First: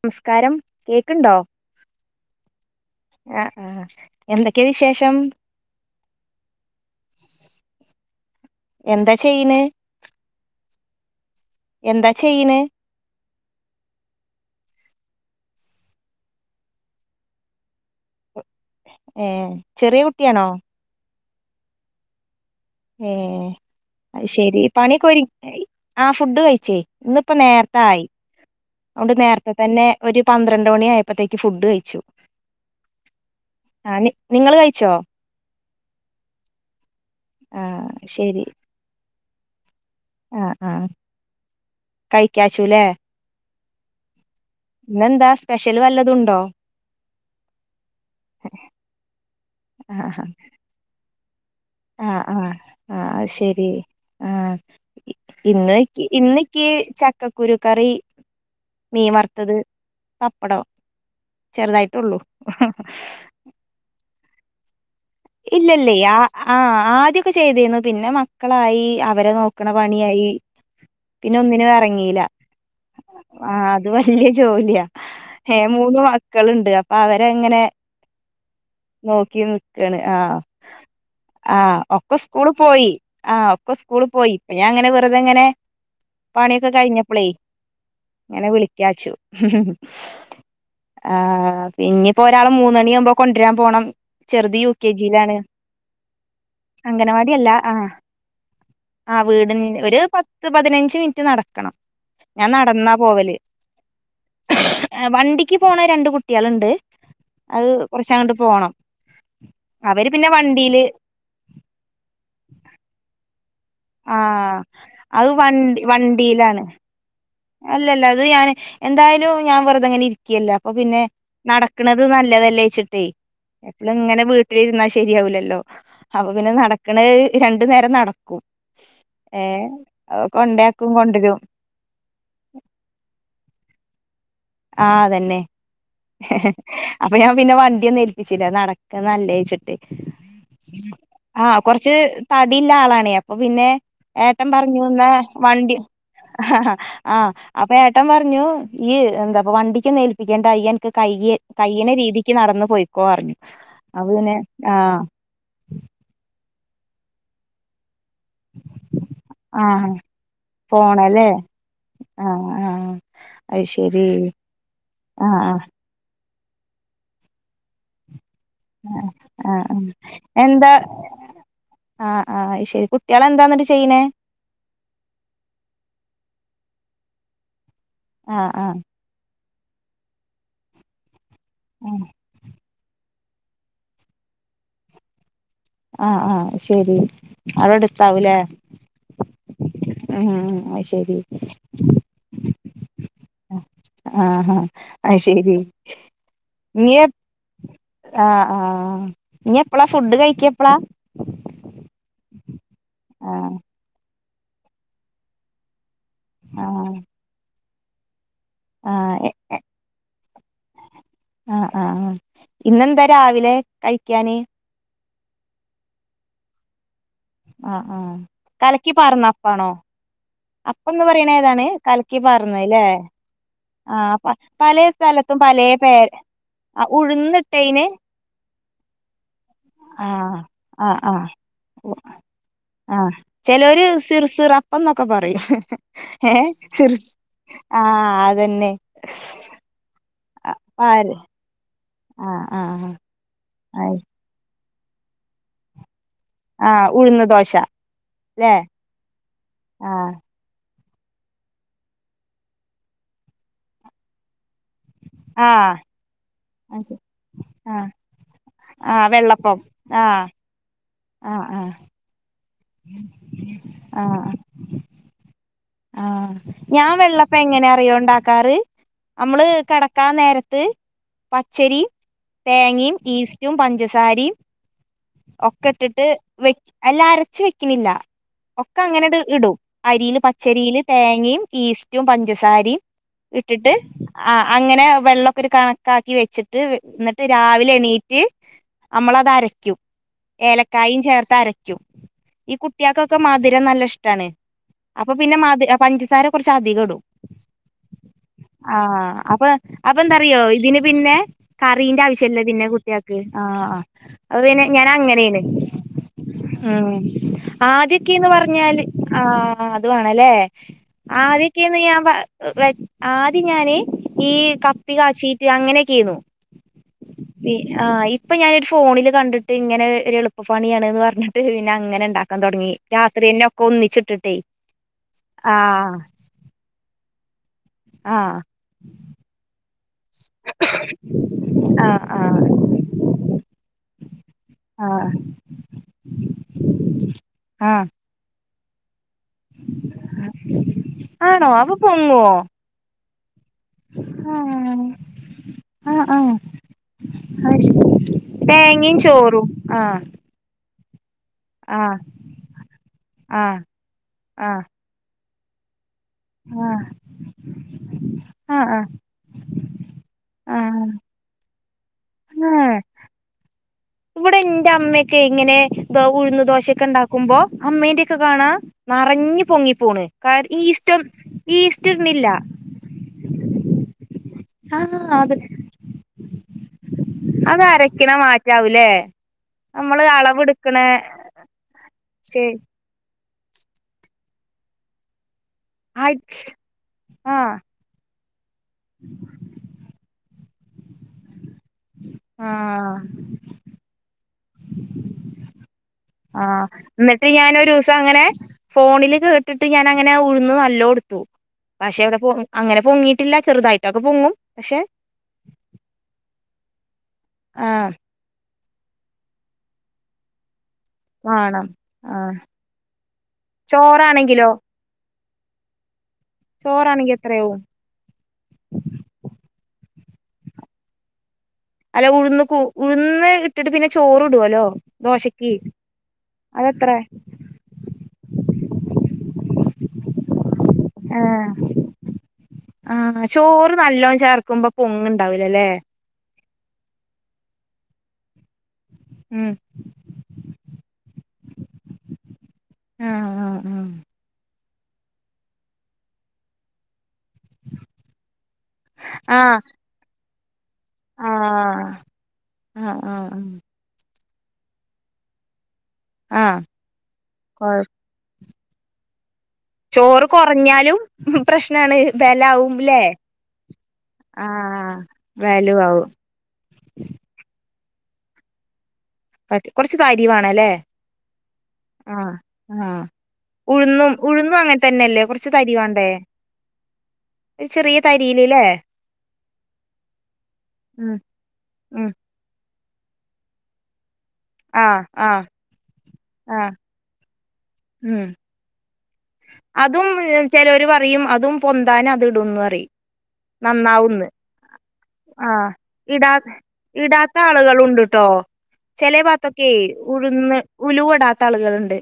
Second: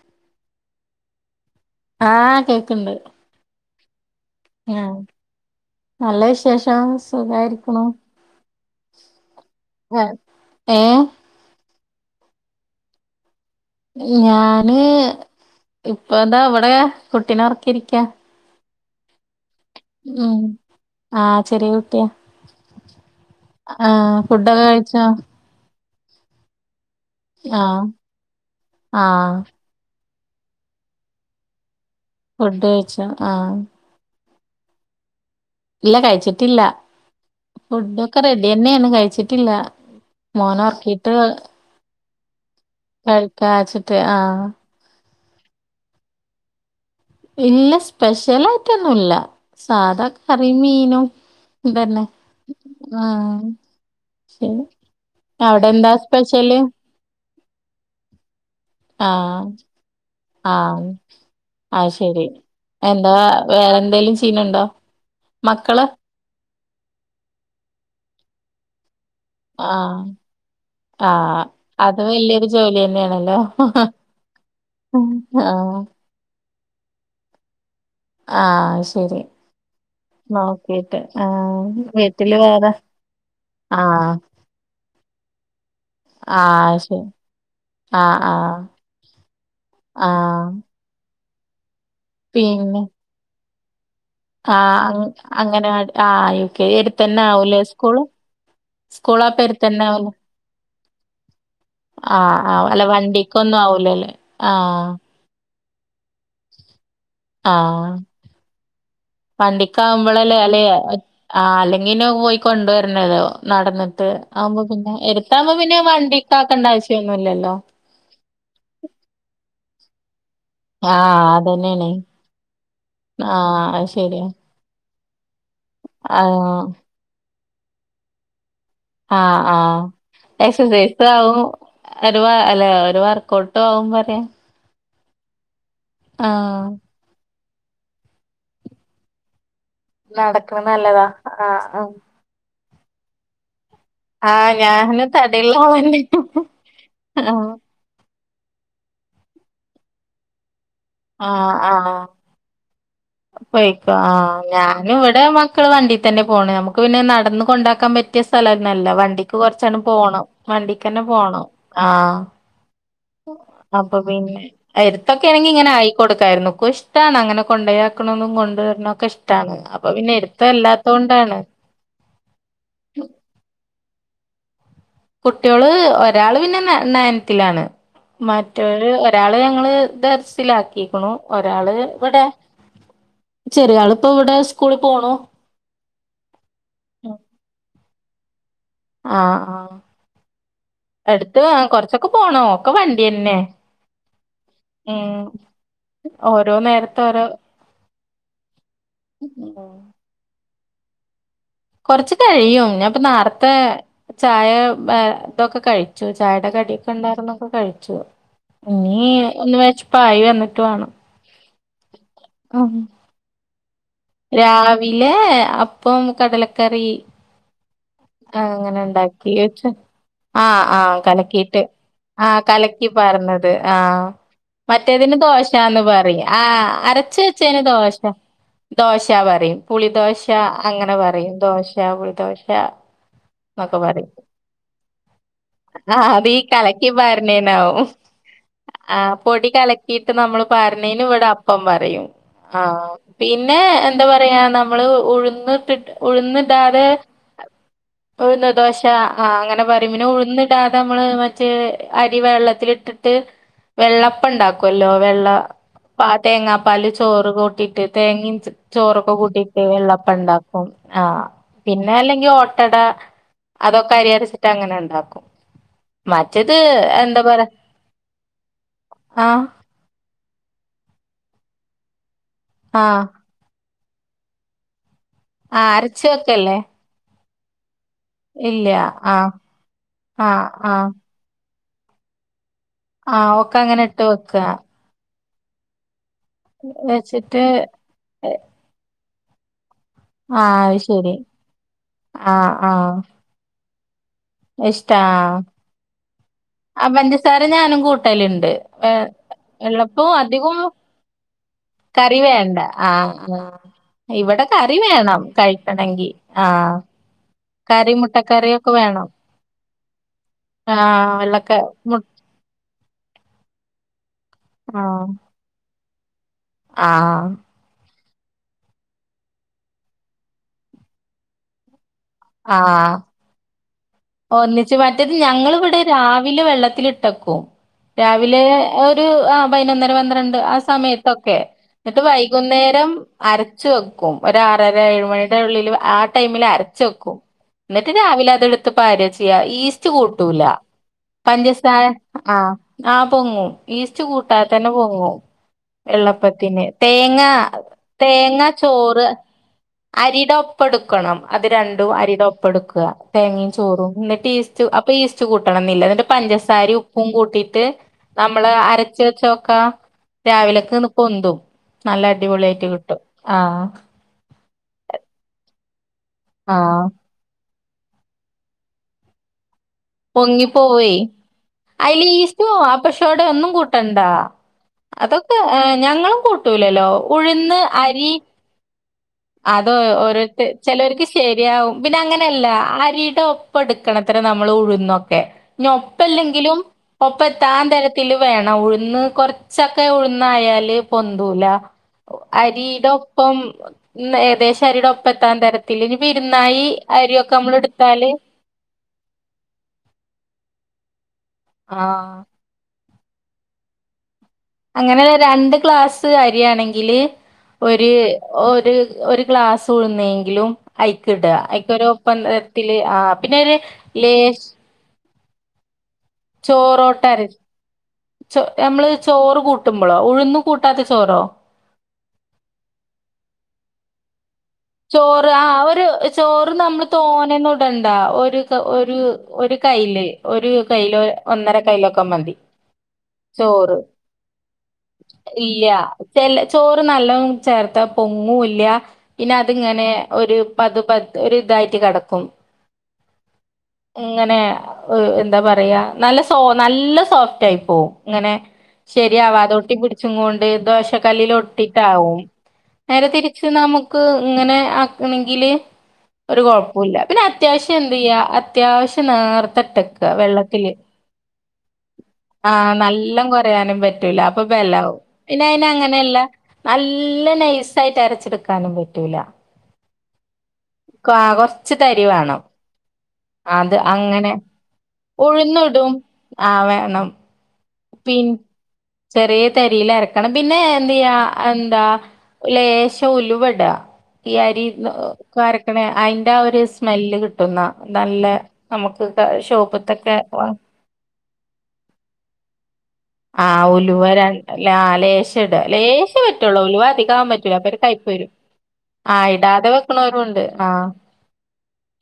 നമസ്കാരം കേക്കുണ്ടോ? ആ കേക്കണ്ട്. ആഹ് എന്തൊക്കെയാ ആ വിശേഷം നല്ല വിശേഷം സുഖായിരിക്കണു. എന്താ ചെയ്യണ്. ഏ എന്താ ചെയ്യണ്? ഞാന് ഇപ്പ എന്താ ഇവിടെ കുട്ടിനെ ഉറക്കി ഇരിക്കാ. ഏ ചെറിയ കുട്ടിയാണോ? ആ ചെറിയ കുട്ടിയാ. ഏ ആഹ് ശരി ഫുഡൊക്കെ കഴിച്ചോ പണിയൊക്കെ ഒരി ആ ഫുഡ് കഴിച്ചേ ഇന്നിപ്പ നേരത്തെ ആഹ് ആയി അതൊണ്ട് ആഹ് നേരത്തെ തന്നെ ഒരു പന്ത്രണ്ട് മണി ആയപ്പോഴത്തേക്ക് ഫുഡ് കഴിച്ചു. ഫുഡ് കഴിച്ചാ ആ ആഹ് നിങ്ങള് കഴിച്ചോ? ഇല്ല കഴിച്ചിട്ടില്ല. ആഹ് ഫുഡൊക്കെ ശെരി റെഡി തന്നെയാണ് കഴിച്ചിട്ടില്ല. മോന് ഉറക്കീട്ട്. ക്കാഷൂലെ ആഹ് ഇന്നെന്താ സ്പെഷ്യല് വല്ലതൂണ്ടോ? ഇല്ല. സ്പെഷ്യൽ ആയിട്ടൊന്നുംല്ല സാധാ കറീം മീനും. ഇതന്നെ ആ ആ ആ അ ആഹ് ശരി ആ ശരി അവടെ എന്താ ഇന്ന്ക്ക് സ്പെഷ്യല് ഇന്ന്ൻക്കി ചക്കക്കുരു കറി മീൻ വർത്തത്. ആ അതുശരി എന്താ വേറെ എന്തെങ്കിലും ചെയ്യണുണ്ടോ? മക്കള് ഇല്ലല്ലെ. ആ ആ ആദ്യക്കെ ചെയ്തിരുന്നു പിന്നെ മക്കളായി അവരെ നോക്കണ ആഹ് പണിയായി. പിന്നെ ആഹ് ഒന്നിനും അത് എറങ്ങീല വല്യൊരു ജോലി തന്നെയാണല്ലോ. ആ അത് വല്ല്യ ജോലിയാ ഏ ആഹ് മൂന്ന് മക്കള്ണ്ട് അപ്പൊ അവരെങ്ങനെ ആ ശരി. ന്ന് ആ നോക്കീട്ട് ആ ആഹ് ഒക്കെ വീട്ടില് സ്‌കൂളി വേറെ പോയി ആ ഒക്കെ സ്‌കൂളി ആഹ് പോയി ഇപ്പ ഞാനങ്ങനെ വെറുതെങ്ങനെ പണിയൊക്കെ ആഹ് ശരി. കഴിഞ്ഞപ്പളേയ് ആഹ് ഇങ്ങനെ ആഹ് വിളിക്കാച്ചു ആഹ് ആ പിന്നയിപ്പോ ഒരാളെ പിന്നെ മൂന്നണി ആകുമ്പോ കൊണ്ട് രാൻ പോണം ചെറ്ത് യു ആഹ് കെ അങ് ജിയിലാണ് അങ്ങനവാടി ആഹ് യു കെ എടുത്തന്നെ അംഗനവാടി അല്ല ആവൂലേ ആ സ്കൂള്? ആ സ്കൂള് അപ്പ വീടിന്റെ എടുത്തന്നെ ഒരു ആവൂലേ? പത്ത് പതിനഞ്ച് മിനിറ്റ് നടക്കണം ആഹ് ഞാൻ ആഹ് അല്ല നടന്നാ പോവല് വണ്ടിക്കൊന്നും ആവൂലല്ലേ? ആഹ് വണ്ടി ഇക്ക് പോണ രണ്ട് കുട്ടികളുണ്ട് അത് കുറച്ച് ആണ്ട് പോണം വണ്ടിക്ക്‌ അവര് പിന്നെ ആവുമ്പോളല്ലേ അല്ലെ വണ്ടിയില് ആ അല്ലെങ്കി പിന്നെ പോയി കൊണ്ടുവരണല്ലോ നടന്നിട്ട് ആ ആവുമ്പോ പിന്നെ അത് എടുത്താകുമ്പോ പിന്നെ വണ്ടി വണ്ടിക്ക്‌ വണ്ടിയിലാണ് ആക്കേണ്ട ആവശ്യംഒന്നും ഇല്ല അല്ലല്ല അത് ഞാൻ എന്തായാലും ഞാൻ വെറുതെങ്ങനെ ഇരി ക്യാല അപ്പൊ പിന്നെ ആഹ് അതന്നെയാണ് നടക്ക്‌ണത് നല്ലതല്ലേ ച്ചിട്ടേയ് ആഹ് അത് എപ്പളും ഇങ്ങനെ ശരിയാ വീട്ടിലിരുന്നാൽ ശരിയാവിലല്ലോ അപ്പൊ പിന്നെ ആഹ് നടക്ക്‌ണത് രണ്ട് നേരം നടക്കും ആ ഏ ആ കൊണ്ടാക്കും എക്സസൈസ് ആവും കൊണ്ടരും ഒര് അല്ലെ ഒരു വർകൗട്ട് ആവും പറയാ ആ തന്നെ ആഹ് അപ്പൊ ഞാൻ പിന്നെ വണ്ടിയൊന്നും ഏൽപ്പിച്ചില്ല നടക്കണത് നല്ലേച്ചിട്ട് നടക്കണ നല്ലതാ ആ ആഹ് ആഹ് കൊറച്ച് തടില്യ ആളാണേ അപ്പൊ പിന്നെ ഏട്ടൻ ആഹ് പറഞ്ഞുവന്ന ഞാന് തടിള്ള വണ്ടി ആളന്നെ ആ ആഹ് അപ്പൊ ഏട്ടൻ പറഞ്ഞു നൊ ഇയ്യ് എന്താ പോ വണ്ടിക്ക് ഒന്നും ഏൽപ്പിക്കേണ്ട ഇയ്യെന്നെ കയ്യ് ആഹ് കയ്യ്ണ ആഹ് രീതിക്ക് നടന്ന് പോയ്ക്കോ പറഞ്ഞു പോയിക്കോ അപ്പ പിന്നെ ആഹ് ആ ഞാന് ഇവിടെ മക്കള് വണ്ടി തന്നെ പോണം നമുക്ക് പിന്നെ നടന്ന് കൊണ്ടാക്കാൻ പറ്റും പറ്റിയ സ്ഥലം ഒന്നൊല്ല വണ്ടിക്ക് കൊറച്ച് ആണ്ട് ആഹ് പോണം വണ്ടിക്ക് തന്നെ പോണല്ലേ പോണം ആ ആഹ് ആഹ് അത് അപ്പൊ ശരി പിന്നെ എട്ത്തൊക്കെ ആഹ് ആണെങ്കി ആഹ് ഇങ്ങനെ ആയിക്കോട്ടെ കായിരുന്നു ഇഷ്ടാണ് അങ്ങനെ കൊണ്ടയാക്കണോനും കൊണ്ട് കൊണ്ട് വര്നൊക്കെ ഇഷ്ടാണ് ആഹ് അപ്പൊ പിന്നെ എട്ത് അല്ലാത്തോണ്ടാണ് ആ ആ ആയിശരി കുട്ടികള് എന്താന്നിട്ട് ചെയ്യ്ണെ കുട്ടികള് ഒരാള് പിന്നെ നയൻത്തിലാണ് ആഹ് ആഹ് മറ്റൊര് ഒരാള് ഞങ്ങള് ദർസിലാക്കിക്ണു ഒരാള് ആഹ് ഇവിടെ ചെറിയ ആള് ഇപ്പൊ ഇവിടെ സ്കൂളിൽ പോണു ആ ആ ശരി അവിടെ അടുത്താവുംലേ ആ ആ അത് ശരി അട്ത്ത് വ കൊറച്ചൊക്കെ പോണം ഒക്കെ വണ്ടിയന്നെ ആ ആ അയ് ശരി ഓരോ നീ നേരത്തെ എപ്പ് ഓരോ ആ ആ ഇനി എപ്പളാ ഫുഡ് കഴിക്ക എപ്പളാ കൊറച്ച് കഴിയും ഞാപ്പ ആഹ് നേർത്തെ ചായ ഇതൊക്കെ കഴി ചായയുടെ കടിയൊക്കെ ആഹ് ഉണ്ടായിരുന്നൊക്കെ കഴിച്ചു ഇനി ആഹ് ഒന്ന് വെച്ച് ഇപായി വന്നി ട്ട് വാണം ആ ആ ഇന്നെന്താ രാവിലെ കഴിക്കാന് ഏ അപ്പം കടലക്കറി ആഹ് ആഹ് ആ അങ്ങനെ കലക്കി പാർന്ന ഉണ്ടാക്കീട്ട് അപ്പാണോ ആ ആ അപ്പംന്ന് പറയണ കലക്കിയിട്ട് ഏതാണ് കലക്കി ആ പാർന്നത് ല്ലേ കലക്കി പാർന്നത് ആ ആഹ് പ പലേ മറ്റേതിന് സ്ഥലത്തും പലേ ദോശാന്ന് പേര് പറയും ആ ആഹ് അരച്ച വെച്ചേന് ഉഴുന്നിട്ടേന് ദോശ ദോശ പറയും പുളി ദോശ ആഹ് അങ്ങനെ ആഹ് ആഹ് പറയും ദോശ പുളിദോശ ആഹ് എന്നൊക്കെ ചെലോര് പറയും സിർസിറപ്പം ന്നൊക്കെ പറയും ഏ സിർ ങ്ങിനാവും ആഹ് അതന്നെ ആ പൊടി കലക്കിയിട്ട് നമ്മൾ പാര്ണീന് ആഹ് ഇവിടെ അപ്പം പറയും ആ ആഹ് പി പിന്നെ ആഹ് എന്താ പറയാ നമ്മള് ഉഴുന്ന് ഇട്ടിട്ട് ആ ഉഴുന്ന് ദോശ ല്ലേ ദോശ അങ്ങനെ പറിം പിന്നെ ആഹ് ഉഴുന്ന് ഇടാ നമ്മള് മറ്റേ അരി വെള്ളത്തില് ഇട്ടിട്ട് വെള്ളപ്പം ണ്ടാക്കും ല്ലോ വെള്ള ആഹ് പാ അത് തേങ്ങാപ്പാൽ ശരി ചോറ് കൂട്ടിട്ട് ആഹ് തേങ്ങയും ച് ആഹ് ചോറൊക്കെ വെള്ളപ്പം കൂട്ടിയിട്ട് വെള്ളപ്പം ആഹ് ഉണ്ടാക്കും ആഹ് പിന്നെ അല്ലെങ്കി ഓട്ടട അതൊക്കെ അരി ആഹ് അരച്ചിട്ട് അങ്ങനെ ഉണ്ടാക്കും. ആഹ് മറ്റേത് ഞാൻ എന്താ വെള്ളപ്പം പറയാ എങ്ങനെയാ അറിയോ ഉണ്ടാക്കാറ് ആ നമ്മള് കിടക്കാൻ നേര ത്ത് പച്ചരി ആ തേങ്ങയും ഈസ്റ്റും പഞ്ചസാരിയും, ആ ഒക്കെ അരച്ച് ഇട്ടിട്ട് വെക്കല്ലേ വെക്ക്‌ അല്ല അരച്ച് വെക്ക്ണില്ല ഇല്ല ഒക്കെ അങ്ങനെ ആ ഇടും അരീല് ആ ആ പച്ചരിയില് തേങ്ങയും ഈസ്റ്റും പഞ്ച സാരി ആ ഒക്കെ ഇട്ടിട്ട് അങ്ങനെ ഇട്ട് വെക്കുക അങ്ങനെ വെള്ളൊക്കെ ഒരു കണക്കാക്കി വെ വച്ചിട്ട് എന്നിട്ട് വെച്ചിട്ട് രാവിലെ എണീറ്റ് നമ്മള് അത് അരക്കും. ആ അത് ഏലക്കായും ശരി ചേർത്ത് അരക്കും ആ ഈ ആ കുട്ടിയക്കൊക്കെ മധുരം നല്ല ഇഷ്ടാണ്. ഇഷ്ടാ അപ്പൊ പിന്നെ മതി പഞ്ചസാര കുറച്ച് അധികം ആ ഇടും. പഞ്ചസാര ഞാനും കൂട്ടലുണ്ട് വെ ആഹ് അപ്പൊ അ ഇപ്പം വെള്ളപ്പോ എന്താന്നറിയോ അധികം ഇതിന് പിന്നെ കറീന്റെ കറി ആവശ്യമില്ല വേണ്ട പിന്നെ ആ കുട്ടികൾക്ക് ആ ആഹ് അത് ഇവിടെ പിന്നെ കറി ഇങ്ങനെ വേണം കഴിക്കണെങ്കി ആഹ് ആദ്യക്കെയെന്ന് പറഞ്ഞാല് ആഹ് ആഹ് അത് വേണമല്ലേ ആ വെള്ളക്ക ആദ്യൊക്കെന്ന് മു ഞാൻ പ ആദ്യം ഞാന് [inaudible] ഈ കപ്പി ആ കാച്ചീറ്റ് അങ്ങനെയൊക്കെയാരുന്നു ആ ആഹ് ഈ ഇപ്പൊ ഞാന് ഒരു ഫോണിൽ കണ്ടിട്ട് ഇങ്ങനെ ഒരു എളുപ്പപ്പണിയാണ്ന്ന് പറഞ്ഞിട്ട് പിന്നെ അങ്ങനെ ഉ ണ്ടാക്കാൻ തുടങ്ങി രാത്രി തന്നെ ഒക്കെ ഒന്നിച്ച് ഒന്നിച്ചു മറ്റേത് ഞങ്ങൾ ഇവിടെ രാവിലെ വെള്ളത്തിലിട്ട് വെക്കും. ആഹ് രാവിലെ ഒരു ആഹ് പതിനൊന്നര പന്ത്രണ്ട് ആ സമയത്തൊക്കെ. എന്നിട്ട് ആഹ് വൈകുന്നേരം അരച്ച് വെക്കും ഒര് ആറര ആഹ് ഏഴ് ആഹ് മണിയുടെ ഉള്ളിൽ ആ ടൈമിൽ അര അരച്ച് വെയ്ക്കും ആഹ് എന്നിട്ട് രാവിലെ അതെടു [unintelligible] ചെയ്യുക ഈസ്റ്റ് കൂട്ടൂല ആണോ പഞ്ചസാ അപ്പൊ പൊങ്ങോ ആഹ് ആഹ് പൊങ്ങും ഈസ്റ്റ് കൂട്ടാതെ ആഹ് തന്നെ പൊങ്ങും ആഹ് ആഹ് വെള്ളേപ്പത്തിന് തേങ്ങ അത് ശരി തേങ്ങ തേങ്ങയും ചോറ് ചോറും ആഹ് അരിയുടെ ഒപ്പം എടു ക്കണം അത് രണ്ടും ആഹ് അരിയുടെ ഒപ്പം എടുക്കുക തേങ്ങയും ആഹ് ചോറും എന്നിട്ട് ഈസ്റ്റ് ആഹ് അപ്പം ഈ സ്റ്റ് കൂട്ടണം എന്നില്ല എന്നിട്ട് പഞ്ചസാരയും ഉപ്പും കൂട്ടീയിട്ട് നമ്മള് ആഹ് ആഹ് അരച്ച് വെച്ചോക്കാം ആഹ് രാവിലേക്ക്‌ ഒന്ന് ആഹ് പൊന്തും നല്ല അടിപൊളിയായിട്ട് ആഹ് കിട്ടും ആഹ് ഇവിടെ ഇന്റെ അമ്മയൊക്കെ ഇങ്ങനെ ഉഴുന്ന് ആഹ് ദോശയൊക്കെ ഉണ്ടാക്കുമ്പോ അമ്മേന്റെയൊക്കെ കാണാം നിറഞ്ഞ് പൊങ്ങി പൊങ്ങിപ്പോവേ അയില് ഇടുന്നില്ല ഈസ്റ്റും [unintelligible] ഒന്നും കൂട്ടണ്ടാ ആഹ് അത് അതൊക്കെ ഞങ്ങളും കൂ ഇല്ലല്ലോ ഉഴുന്ന് അത് അരി അരക്കണ മാറ്റാവൂലേ [inaudible] അത് നമ്മള് ഓരോരുത്തര് അളവെടുക്കണ ചിലവർക്ക് ശരിയാവും ഇവിടെ അങ്ങനെയല്ല ശരി അരിടെ ഒ ഒപ്പം എടുക്കണത്ര നമ്മള് ഉഴുന്നൊക്കെ ഇനി ഒപ്പല്ലെങ്കിലും ഒപ്പം ആഹ് എത്താൻ തരത്തില് വേ ണം ഉഴുന്ന് കൊറച്ചൊക്കെ ഉഴുന്നായാല് പൊന്തൂല അരിയുടെ ആഹ് ഒപ്പം നെ അത് [unintelligible] അരിയുടെ ഒപ്പെത്താൻ തരത്തില് ഇനി ഇരുന്നാഴി ആഹ് എന്നിട്ട് അരിയൊക്കെ നമ്മള് ഞാനൊരൂസം എടുത്താല് അങ്ങനെ ഫോണില് കേട്ടിട്ട് ഞാൻ അങ്ങനെ ഉഴുന്ന് നല്ലോ എടുത്തു പക്ഷെ ഇവിടെ ആഹ് പൊ അങ്ങനെ പൊങ്ങിയിട്ടില്ല ചെറുതായിട്ടൊക്കെ പൊങ്ങും പക്ഷെ അങ്ങനെ രണ്ട് ഗ്ലാസ്സ് അരിയാണെങ്കില് ആഹ് ഒര് ഒ ഒരു ഒരു ഗ്ലാസ് ഉഴുന്നെങ്കിലും അയ്ക്ക്‌ ഇടുക വാണം അയ്ക്ക്‌ ഒര് ഒപ്പം ആഹ് തരത്തില് ആഹ് പിന്നേര് ലേശ് ചോറാണെങ്കിലോ ചോറാണെങ്കി ചോറോട്ടാര എത്രയാവും ച്ച് നമ്മള് ചോറ് കൂട്ടുമ്പൊളോ ഉഴുന്നു കൂട്ടാത്ത ചോറോ അല്ല ഉഴുന്ന് കു ഉഴുന്ന് ഇട്ടിട്ട് പിന്നെ ചോറ് ചോറ് ആഹ് ഒരു ചോറ് നമ്മള് അതെത്ര തോനെ ഒന്നും ഇടണ്ട ഒരു ഒരു ഒരു കൈയില് ഒരു കൈയിലോ ആഹ് ഒന്നര കൈയിലോ ഒക്കെ മതി ആഹ് ചോറ് നല്ലോണം ചേർക്കുമ്പോ ഇല്ല പൊങ്ങുണ്ടാവൂലല്ലേ ചെല ചോറ് നല്ലോം ചേർത്ത പൊങ്ങൂ ഉം അതിങ്ങനെ ഒരു പത് പത് ഒരിതായിട്ട് കെട്ക്കും ആഹ് ഇങ്ങനെ എന്താ പറയാ നല്ല സോ നല്ല സോഫ് [unintelligible] ഇങ്ങനെ ആഹ് ശെരിയാവാതോട്ടിപിടിച്ചും കോണ്ട് ദോശക്കല്ലിൽ ആഹ് ആഹ് ഒട്ടിട്ടാവും ആഹ് നേരെ ആഹ് ആഹ് തിരിച്ച് നമു ഇങ്ങനെ ആക്കണെങ്കിൽ ഒരു ആഹ് കുഴപ്പുല്ല പിന്നെ അത്യാവശ്യം കൊഴ എന്തിയ്യ അ അത്യാവശ്യം നേർത്തെ ഇട്ടെക്ക ചോറ് വെള്ളത്തില് കുറഞ്ഞാലും പ്രശ്നാണ് ആ ബലാവും ല്ലേ നല്ലൊം കൊരയാനും പറ്റൂല അപ്പൊ ആഹ് [unintelligible] പിന്നെ വാല്യൂ ആവും അയിനങ്ങനല്ല നല്ല നൈസ് ായിട്ട് അരച്ചെടുക്കാനും പറ്റൂല പറ്റ് കുറച്ച് തരിവേണലേ കാ കൊറച്ച് തരി ആ വേണം ആഹ് അത് ഉഴുന്നും അങ്ങനെ ഉഴുന്നും അങ്ങൻ തന്നെല്ലേ കുറച്ചു ഉഴുന്നിടും തരിവാണ്ടേ ആ ചെറിയ തരീൽ ലേ ചെറ്യേ തരീല് അരക്കണം പിന്നെ ഉം എന്തിയ്യാ എന്താ ഉം ലേശം ഉലുവട ഈ അരി ആഹ് ആഹ് കരക്കണേ അയിന്റെ ആ ഒരു ആഹ് സ്മെല്ല് കിട്ട്ന്ന നല്ല ഉം നമുക്ക് അതും ഷോപ്പ്ത്തൊക്കെ ചെലോര് പറയും അതും പൊന്താനത് ഇടുംന്ന് പറയും ആഹ ഉലുവ നന്നാവുംന്ന് രണ്ട് ല ലേശട ആഹ് ലേശ പറ്റുള്ളൂ ഉലുവ അധികാവാൻ പറ്റൂല അപ്പൊരു ണ്ട് ട്ടോ ചെലേ ഭാത്തൊക്കെ വെക്കണോരുണ്ട് ഉഴ്ന്ന് ആ ഉലുവടാത്ത ആളുകള്ണ്ട്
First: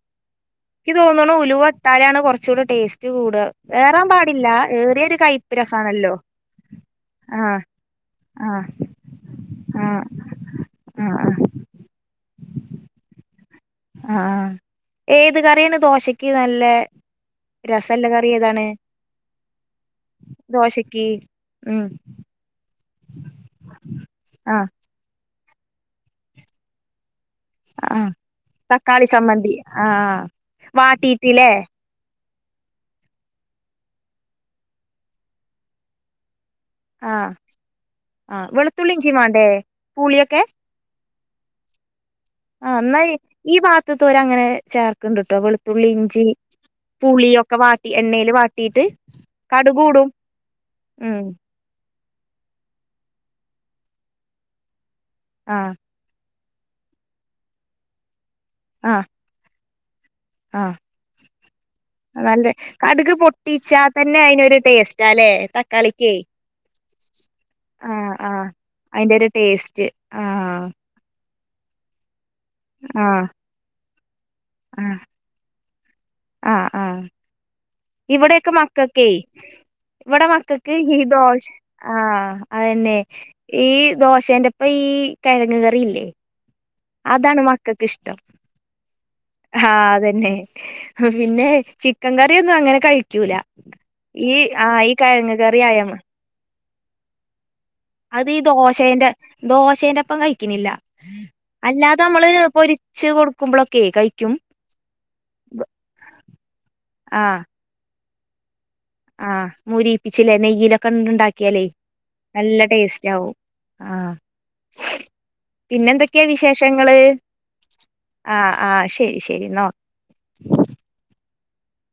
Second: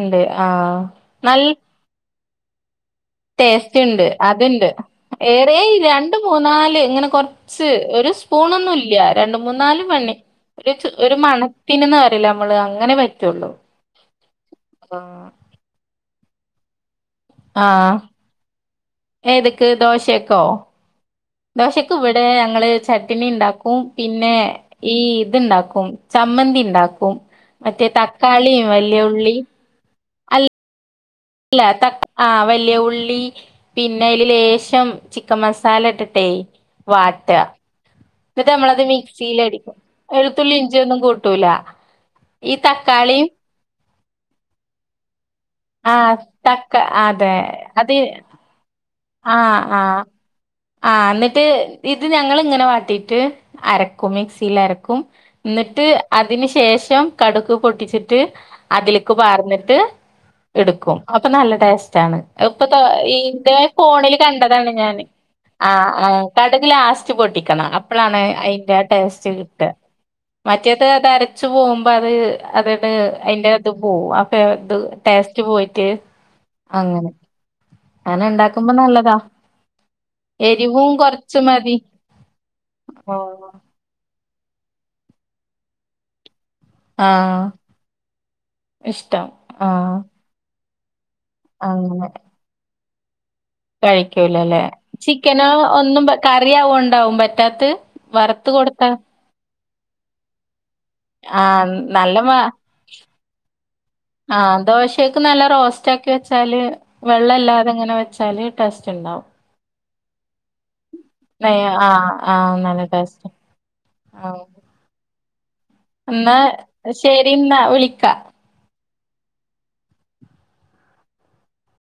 ഇണ്ട് ആ ഇക്ക് തോന്നണു നല്ല ഉലുവട്ടാലാണ് കുറച്ചുകൂടെ ടേസ്റ്റ് കൂടുക ടേസ്റ്റ് ഏറാൻ ഇണ്ട് പാടില്ല അത്ണ്ട് ഏറിയൊരു ഏറെ കയ്പ്പ് രസാണല്ലോ രണ്ട് മൂന്നാല് ഇങ്ങനെ ആഹ് കൊറച്ച് ഒരു ആഹ് സ്പൂണൊന്നും ഇല്ല രണ്ട മൂന്നാല് ആഹ് മണി ഒരു ച ആഹ് ഒരു ആഹ് മണത്തിന് ന്ന് പറീല്ലെ നമ്മള് അങ്ങനെ പറ്റുള്ളൂ ആ ആഹ് ഏത് കറിയാണ് ദോശക്ക് നല്ല രസംല്ല കറി ഏതാണ് ഏത്ക്ക് ദോശേക്കോ ദോശക്ക് ഉം ദോശക്ക് ഇവിടെ ഞങ്ങള് ചട്ട്ണി ഇണ്ടാക്കും പിന്നെ ആഹ് ഈ ഇത്ണ്ടാ ക്കും ചമ്മന്തി ഇണ്ടാക്കും മറ്റേ തക്കാളിം വലിയൊള്ളി ആ വാട്ടി ല്ലേ ത ആ വല്യയ ഉള്ളി പിന്നെ അയിൽ ലേശം ചിക്കൻ മസാല ഇട്ട്ട്ടെ വാട്ട ആഹ് ആഹ് ന്നിട്ട് നമ്മളത് വെളുത്തുള്ളി ഇഞ്ചി മിക്സീൽ വേണ്ടേ അടിക്കും പുളിയൊക്കെ എഴുത്തുള്ളി ഇഞ്ച്യൊന്നും കൂട്ടൂല ഈ ആ ന്നാ തക്കാളിയും ഈ ഭാഗത്ത്ത്തോര് അങ്ങനെ ചേർക്ക്ണ്ട്ട്ടോ വെളു തുള്ളി ആ ഇഞ്ചി തക്ക പുളിയൊക്കെ വാട്ടി എണ്ണേൽ വാട്ടിട്ട് ആ ആ ആ ഉം ന്നിട്ട് ഇത് ഞങ്ങള് ഇങ്ങനെ വാട്ടീട്ട് അരക്കും മിക്സീൽ അരക്കും ആഹ് ന്ന്ട്ട് അതിന് ഷ് ശേഷം കടുക് പൊട്ടിച്ചിട്ട് ആ അതിൽക്ക് പാർന്നിട്ട് ആഹ് ഇടുക്കും അപ്പൊ നല്ല ടേസ്റ്റ് ആണ് നല്ല അപ്പൊ തോ കടുക് ന്റെ പൊട്ടിച്ചാ ൽ തന്നെ അയിനൊരു കണ്ടതാണ് ഞാന് ടേസ്റ്റാല്ലേ ആ ആ തക്കാളിക്കേ കട്ക് ലാസ്റ്റ് പൊടിക്കണം ആഹ് അപ്പളാണ് ആഹ് അയിൻ്റെ ആ ടേ അയിന്റെ ഒരു ടേസ്റ്റ് കിട്ട ടേസ്റ്റ് ആഹ് മറ്റേതേ വച്ച് പോവ്മ്പോ അത് അതട് ആഹ് അതിന്റെ അത് പോവും അപ്പത് ആഹ് ടേസ്റ്റ് പോയിട്ട് അങ്ങനെ അങ്ങനെ ഇവിടെയൊക്കൊ ഇണ്ടാക്കുമ്പോ മക്കക്കെ നല്ലതാ ഇവടെ മക്കക്ക് എരിവും ഈ കൊറച്ച് ദോഷ മതി ആ അതന്നെ ഈ ദോ ദോശേൻ്റപ്പ ഈ കിഴങ്ങ് കറിയില്ലേ അതാണ് ആഹ് മക്കക്ക് ഇഷ്ട്ടം ഇഷ്ടം ഹാ ആഹ് അതന്നെ പിന്നെ അങ്ങനെ ചിക്കൻ കറിയൊന്നും അങ്ങനെ കയിക്കൂല കഴിക്കൂലല്ലേ ചിക്കനോ ആയ ഒന്നും കറിയാവോ ണ്ടാവും പറ്റാത്ത് അത് ഈ വറുത്ത് കൊടുത്താ ദോശേൻ്റെ ദോശേന്റെപ്പം കഴിക്കണില്ല ആഹ് അല്ലാതെ നമ്മള് പൊരിച്ച് കൊടുക്കുമ്പോഴൊ ആ ദോശക്ക് നല്ല റോസ്റ്റ ആക്കി വെച്ചാല് വെള്ളല്ലാതെങ്ങനെ വെച്ചാല് ടേസ്റ്റ് ഉണ്ടാവും ആ മൂരിപ്പിച്ചില്ലേ നെയ്യിലൊക്കെണ്ട ഉണ്ടാക്കിയല് നെയ്യ് ആഹ് ആഹ് നല്ല ടേസ്റ്റ് ആകും ആ ആഹ് പിന്നെന്തൊക്കെയാ എന്നാ വിശേഷങ്ങള് ശരി എന്നാ വിളിക്കാ ആ ആ ശരി ശരി എന്നാ